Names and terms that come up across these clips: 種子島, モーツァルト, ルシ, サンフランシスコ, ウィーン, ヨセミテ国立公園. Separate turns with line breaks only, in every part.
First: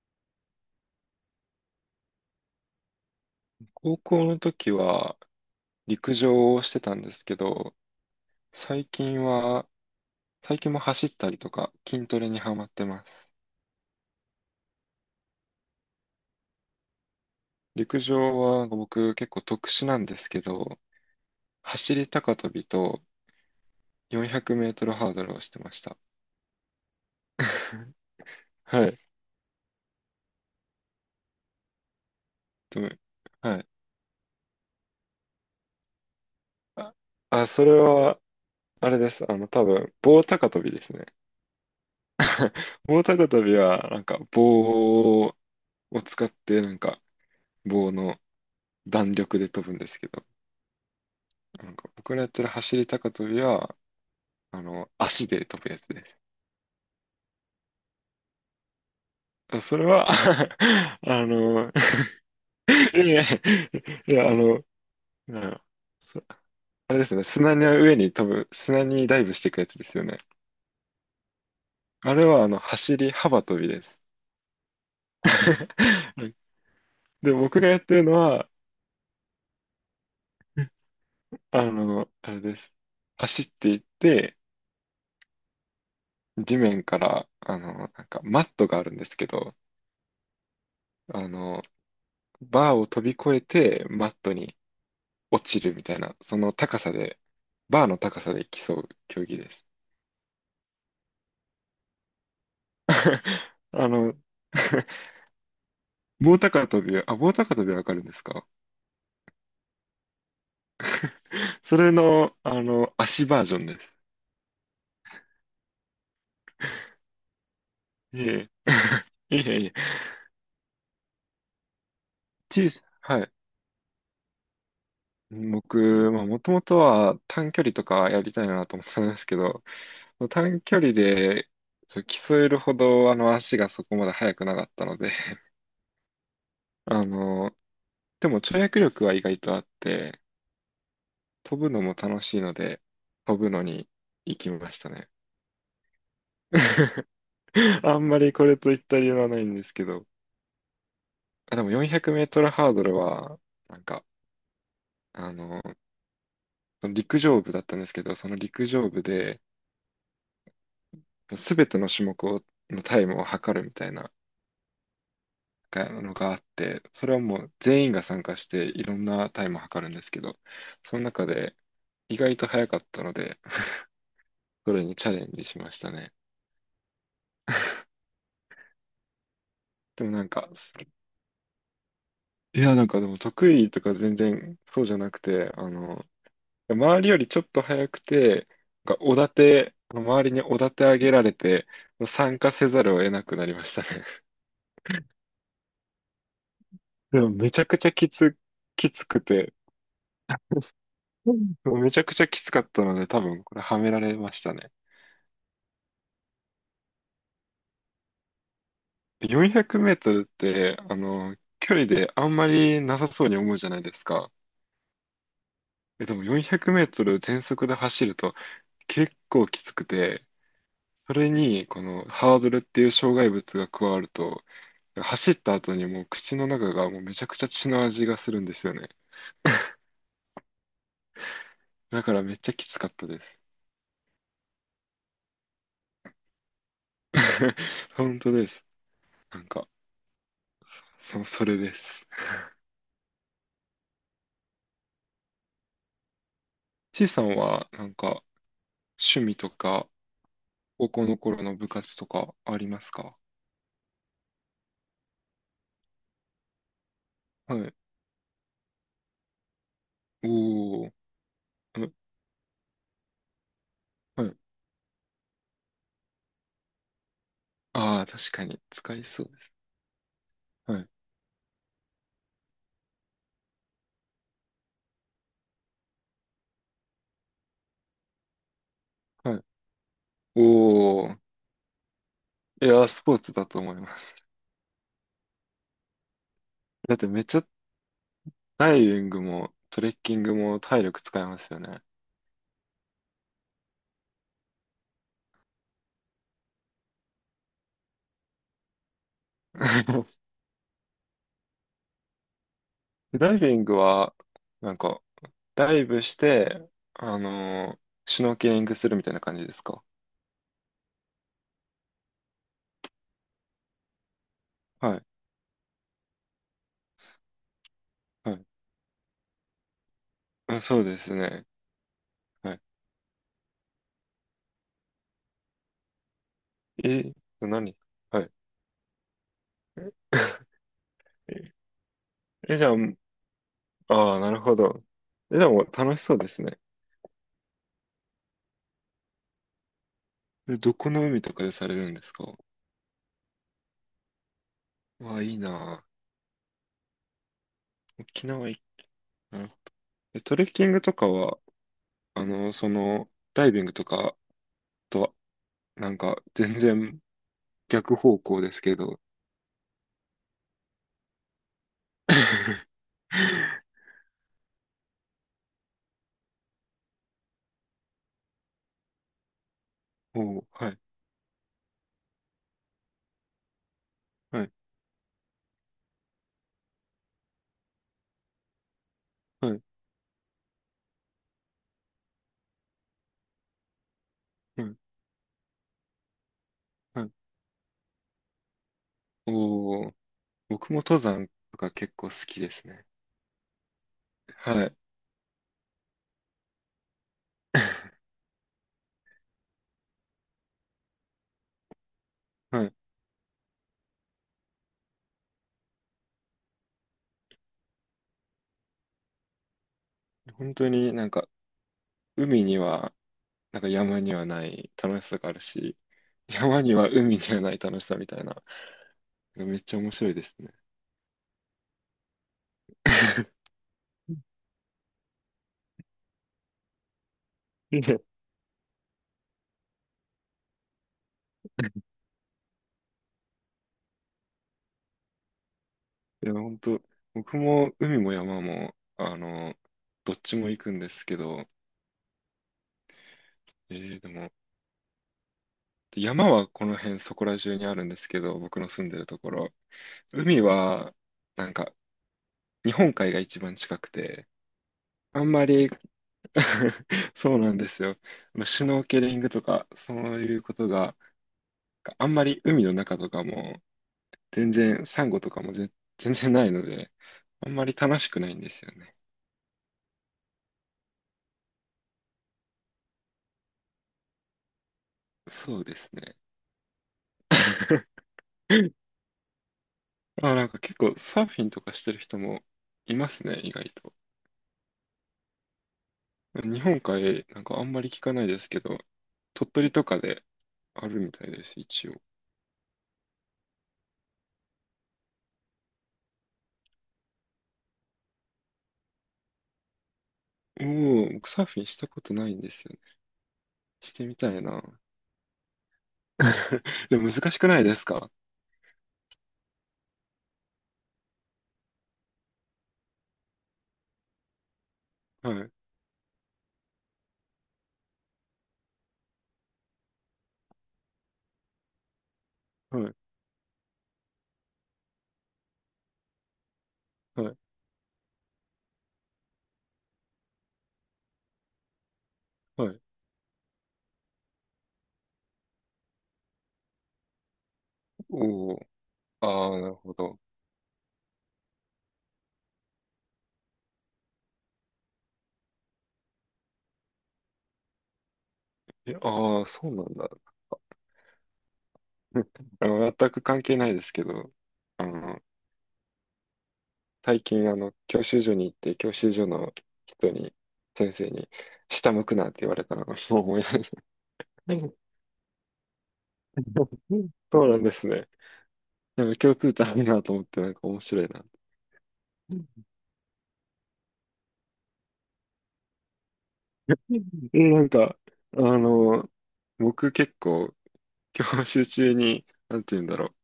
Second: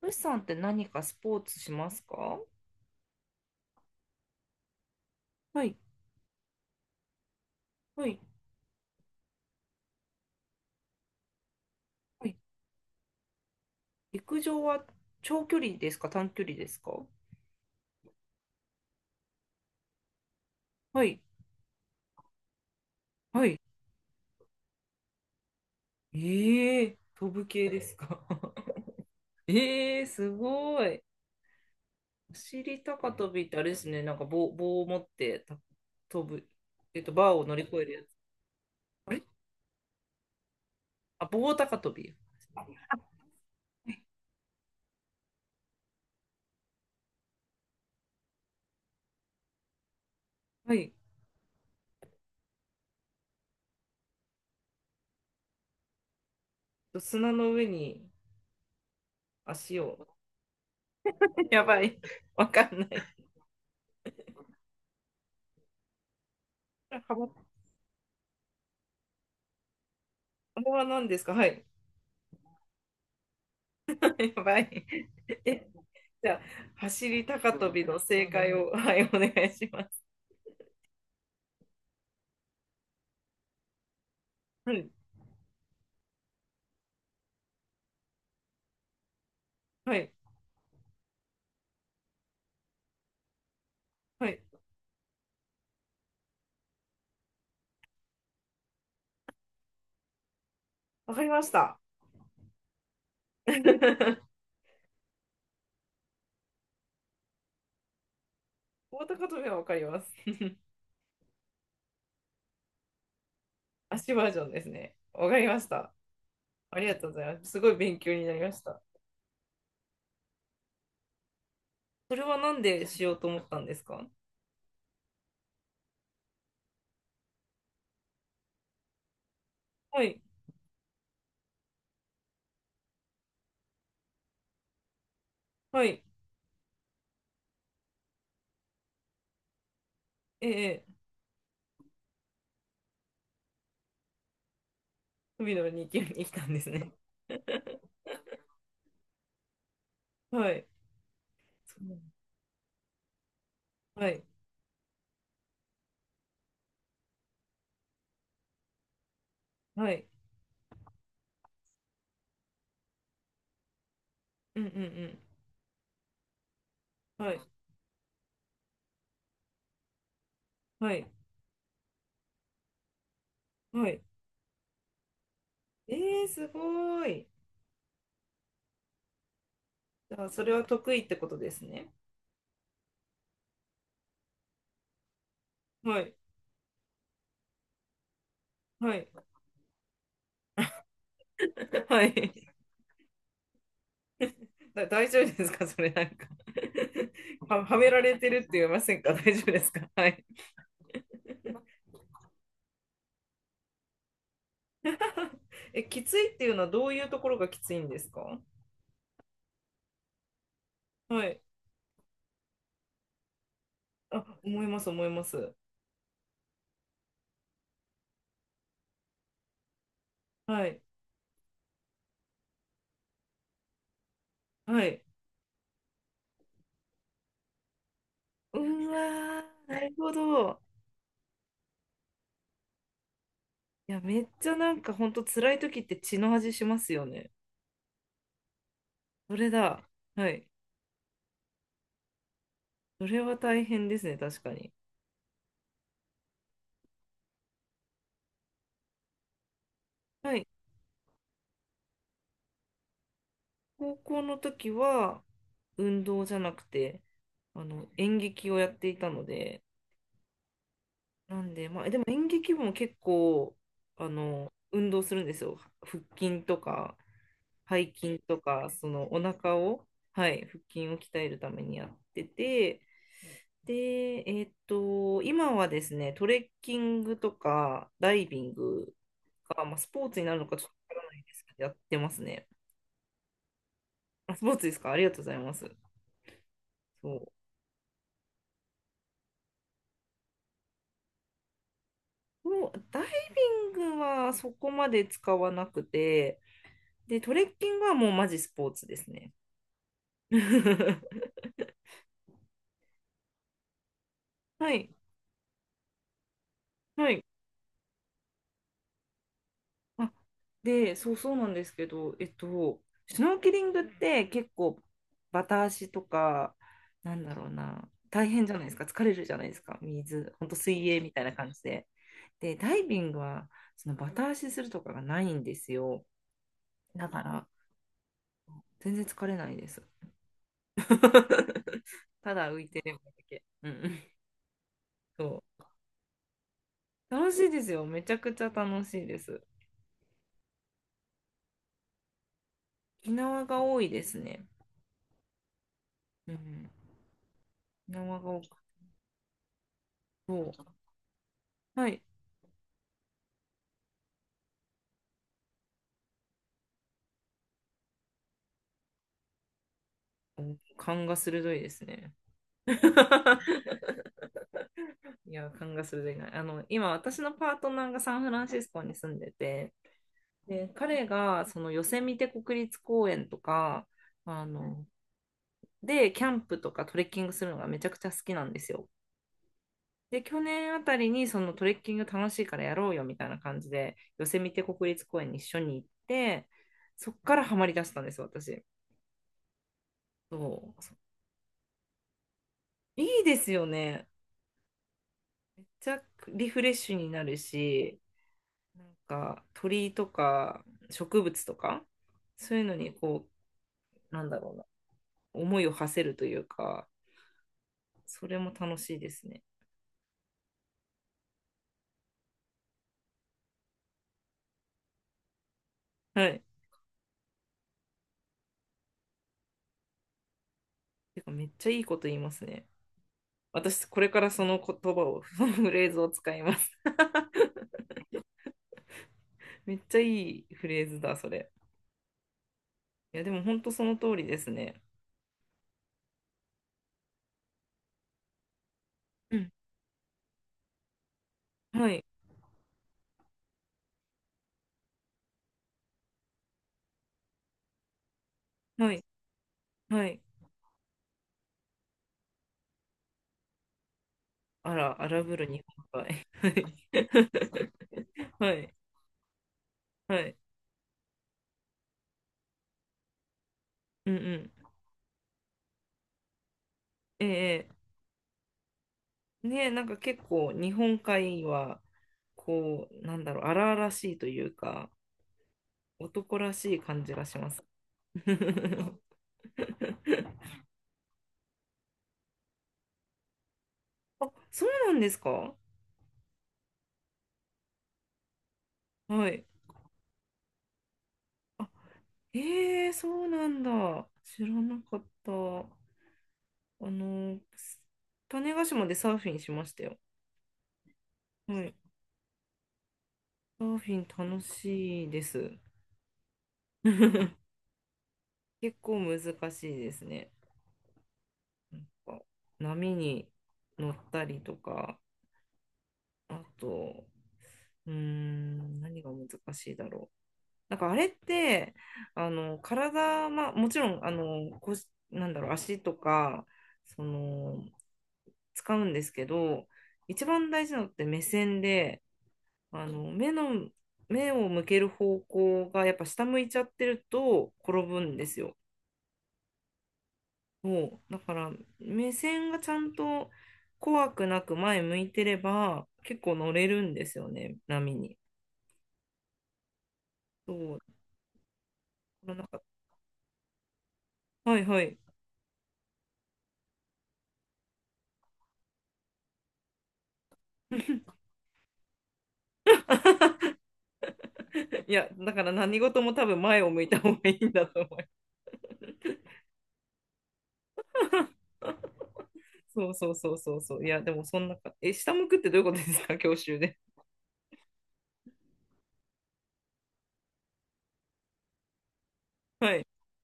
ルシさんって何かスポーツしますか？
高校の時は
はい、
陸上をしてたんですけど、
はい、
最近は、最近も走ったりとか筋ト
は
レ
い。
にハマってます。
陸上は長距離ですか、短距離ですか？
陸上は僕結構特殊なんですけど、
はい、
走り高跳びと
はい。
400メートルハードルをしてました。
ええー、飛ぶ系で すか？
はい。
ええー、すごい。お
で
尻
も
高跳びって
は
あ
い。
れですね、なんか棒を持ってた飛ぶ、
あ、
バーを
あ、
乗り
それ
越えるやつ。
は、あれで
あれ、
す。多分、棒高跳びですね。
あ、棒高跳び。
棒高跳びは、棒を使って、棒の弾力で飛ぶんですけど、
はい。
なんか僕らやってる走り高跳びは、足で飛ぶやつです。
砂の上に
あそ
足
れ
を。
は あ
や
の、
ばい。わかんな
い
い。
や、いや、うん。あれですね、
幅、
砂の上に飛ぶ、砂にダイブしていくやつですよね。
幅は何ですか？はい。
あれは、走り幅跳びです。
やばい。
は
じゃ
い。
あ、走り
で、
高
僕が
跳
やっ
び
て
の
るの
正
は、
解を、はい、お願いします。
あれです。走っていって、
はい、
地面から、マットがあるんですけど、
はい、
あの、バーを飛び越えて、マッ
は
ト
い。
に落ちるみたいな、その高さで、バーの高さで競う競技です。
わかりました。
あの、棒高跳びは、あ、棒高跳びはわかるんですか？
棒高跳びはわかります。
それの、足バージョンです。
足バージョンですね。わかりました。ありがとうございます。すごい勉強
い
になり
え
ました。
いえ、いえいえ、
それはなん
小さ、
でしよう
は
と
い。
思ったんですか？
僕、まあ、もともとは短距離とかやりたいなと思ってたんですけど、
はい、
短距離でそう競えるほどあの足がそこまで速くなかったので、
はい。
あの、でも跳躍力は意外とあって、
ええ、
飛ぶのも楽しいので、飛ぶのに行きましたね。
海の2級に来たんですね。
あんまりこれといった理由はないんですけど、
はい。
あ、でも
そ
400
う、
メートルハードルは、なんか、
はい、
あの、その陸上部だったんですけど、その陸上部で、
はい。
すべての種目を、のタイムを測るみたいな
うんうんうん。
がのがあって、それは
は
も
い、
う全員が参加して、いろんなタイムを測るんですけど、
は
その
い、
中で意外と早かったので、
はい。
それにチャレンジしましたね。
ええ、すごい。
でも
じ
な
ゃあ、
ん
そ
か、
れは得意ってことですね。
いや、なんかでも得意とか全然そうじゃなくて、
はい、
周りよりちょっと早くて、
は
なんか
い。
おだて、周りにおだて上げられて、
は
参加
い。
せざるを得なくなりましたね。
だ大丈夫ですか？ それなんか、
でも めち
は、
ゃ
は
くち
め
ゃ
ら
き
れて
つ、
るって言いま
き
せん
つ
か？
く
大丈夫
て、
ですか？ はい。
うん、めちゃくちゃきつかったので、多分これはめられましたね。
え、きついっていうのはどういうところがきついんですか？
400メートルって、
はい。
距離であんまりなさそうに思うじゃないです
あ、
か。
思います、思います。
え、でも400メートル全速で走ると結構きつくて、
はい。
それに、このハードルっていう障害物が加わると、
はい。
走った後にもう口の中がもうめちゃくちゃ血の味がするんで
う
すよね。
わー、なるほど。
だからめっちゃきつかったです。
いや、めっちゃなんかほんと辛い時って血の味しますよね。
本当です。
そ
なん
れ
か、
だ。はい。
そ、それです。
それは大変ですね、確かに。
C さんは、なんか、趣味とか、
はい。
高校の頃の部活とかありますか？
高校の時は運動じゃなくて、
はい。
演劇をやっていたので、
おー。
なんで、
あ、
まあ、でも演劇部も結構、
はい。
運動するんですよ。腹筋とか、背
ああ、
筋
確
と
かに、
か、そ
使い
のお
そうです。
腹を、はい、腹
は
筋
い。
を鍛えるためにやってて、で、今はですね、トレッキングとか、ダイビング
はい。
が、まあ、スポーツになるのかちょっとわ
お
からな
ー。
いですけど、やってますね。
いやー、スポーツだと思います。
あ、スポーツですか？ありがとうございます。
だって
そ
めっちゃダイビングもトレッキングも体力使いますよね。
う。もうダイビングはそこまで使わなくて、で、トレッキングはもうマジスポーツですね。
ダイビングは、
は
なん
い、
か、ダイブして、
はい。
シュノーケリングするみたいな感じですか？
あ、で、そうそうなんですけど、シュノーケリングって結構
はい。
バタ足とか、なんだろうな、大
は
変
い。
じゃないですか、疲れるじゃないですか、水、ほんと
あ、そう
水
で
泳み
す
たいな
ね。
感じで。
は
で、
い。
ダイビングは、そのバタ足するとかがないんですよ。だ
え、
から、
何、はい。
全然疲れないです。ただ
え、
浮
じ
い
ゃあ、
てるだけ。うんうん。
ああ、なるほど。え、
そ
でも楽しそうですね。
う。楽しいですよ。めちゃくちゃ楽しいです。
え、どこの海とかでされるんですか？
沖縄が多いですね。
わあ、いいな。
うん。沖
あ、
縄
沖
が多、
縄いいな。なるほど。え、トレッキン
も
グとかは、
う、はい。
あの、その、ダイビングとかとなんか、全然逆方向ですけど。
う、勘が鋭いですね。いや、勘が鋭いな。今、私のパートナーがサンフランシスコに住んでて、
おー、
で、
はい、
彼が、その、ヨセミテ国立公園とか、あ
はい、
の、で、キャンプとかトレッキングするのがめちゃくちゃ好きなんですよ。
はい、
で、去年あたりに、そのトレッキング楽しいからやろうよみたいな感じで、ヨセミテ
はい、
国立公園に一緒に行って、
は
そ
い。
っからハマりだしたんですよ、私。
おー、
そ
僕も
う。
登山とか結構好きですね。
いいですよね。
はい、
ちゃ、リフレッシュになるし、なんか鳥とか植物とか、そうい
は
う
い。
のにこう、なんだろうな、思いを馳せるというか、それも楽しいですね。
本当になんか、海には、なんか山にはない楽しさがあるし、
はい。
山には海にはない楽しさみたいな、めっちゃ面白いですね。
てかめっちゃいいこと言いますね。私、これからその言葉を、そのフレーズを使います。
いや、い
めっちゃいいフレーズだ、それ。いや、でも本当その通りですね。
や本当、僕も海も山も、
うん。
どっちも行くんですけど、
はい、
えー、でも、で山はこの辺そこら中にあるんですけど、僕の住ん
は
で
い、
るところ。
はい。
海は、なんか、日本海が一番近くて、
あら、荒
あん
ぶ
ま
る日
り
本海。はい
そうなんですよ。まあ
は
シュ
い、
ノーケリングとか、そ
は
う
い。
いうことが、あんまり海の中とかも、
うんうん。
全然、サンゴとかもぜ全然ないので、あんま
ええ、
り楽しくないんですよね。
ねえ、なんか結構日本海は、こう、なんだろう、荒々しいというか、
そうですね。
男らしい感じがします。
あ、なんか結構サーフィンとかしてる人もいますね、意外と。
あ、そうなんですか？
日本海、なんかあんまり聞かないですけど、
はい。
鳥取とかであるみたいです、
あ、
一応。
ええ、そうなんだ。知らなかった。の、種子島でサーフィンしましたよ。
おう、僕サーフ
は
ィン
い。
したことないんですよね。
サーフ
し
ィン
てみた
楽
いな。
しいです。
でも難しく ないですか？
結構難しいですね。なんか波に乗ったりとか、
はい、
あと、何が難しいだろう。なんかあれって、
はい、
体、まあ、もちろん、腰、なんだろう、足とか、そ
はい、
の、使うんですけど、一番大事なのって目線で、
はい。
目の、目を向ける方向がやっぱ下向いちゃってると転ぶんです
お
よ。
ー、ああ、なるほど。
そう。だから、目線がちゃんと怖くなく前向いてれば、結構乗れるんですよね、波に。
え、ああ、そうなんだ。
そうのなん か、
全く関係ないですけど、
はいは
あ
い。
の、最近、教習所に行って、教習所の人に、先生 に、下向くなって言われたのがもう思い出す。
いや、だから何事も多分前を向いた方がいい
そう
ん
なん
だ
で
と
す
思いま
ね。
す。
なんか共通点あるなと思って、なんか面白いな。
そうそうそうそうそう。いや、でもそんなか、え、下向くってどういうことですか、教習で。
え、なんか、あの、僕結構、教習中に、なんて
は
言う
い。
んだろう、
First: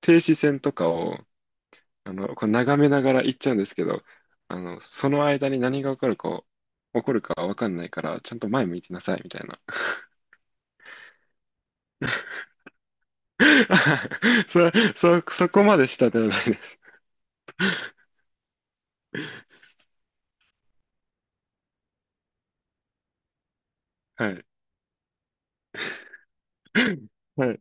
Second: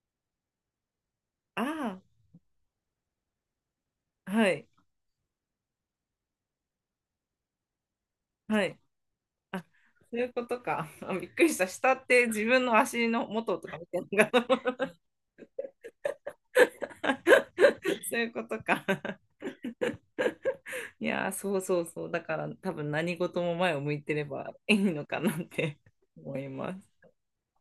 停止線とかを、
あ
こう眺めながら行っちゃうんですけど、
あ、はい、
その間に何が起こるか、起こるかわかんないから、ちゃんと
は
前向
い。
いてなさい、みたい
あ、
な。
そういうことか。あ、びっくりした。下って自分の足の元とか見てるのか
そ、
な？
そ、そこまでしたではないです。
そういうことか。いやー、そうそうそう。だから多分何事も前を向いてれ
はい。
ばいいのかなって思います。
はい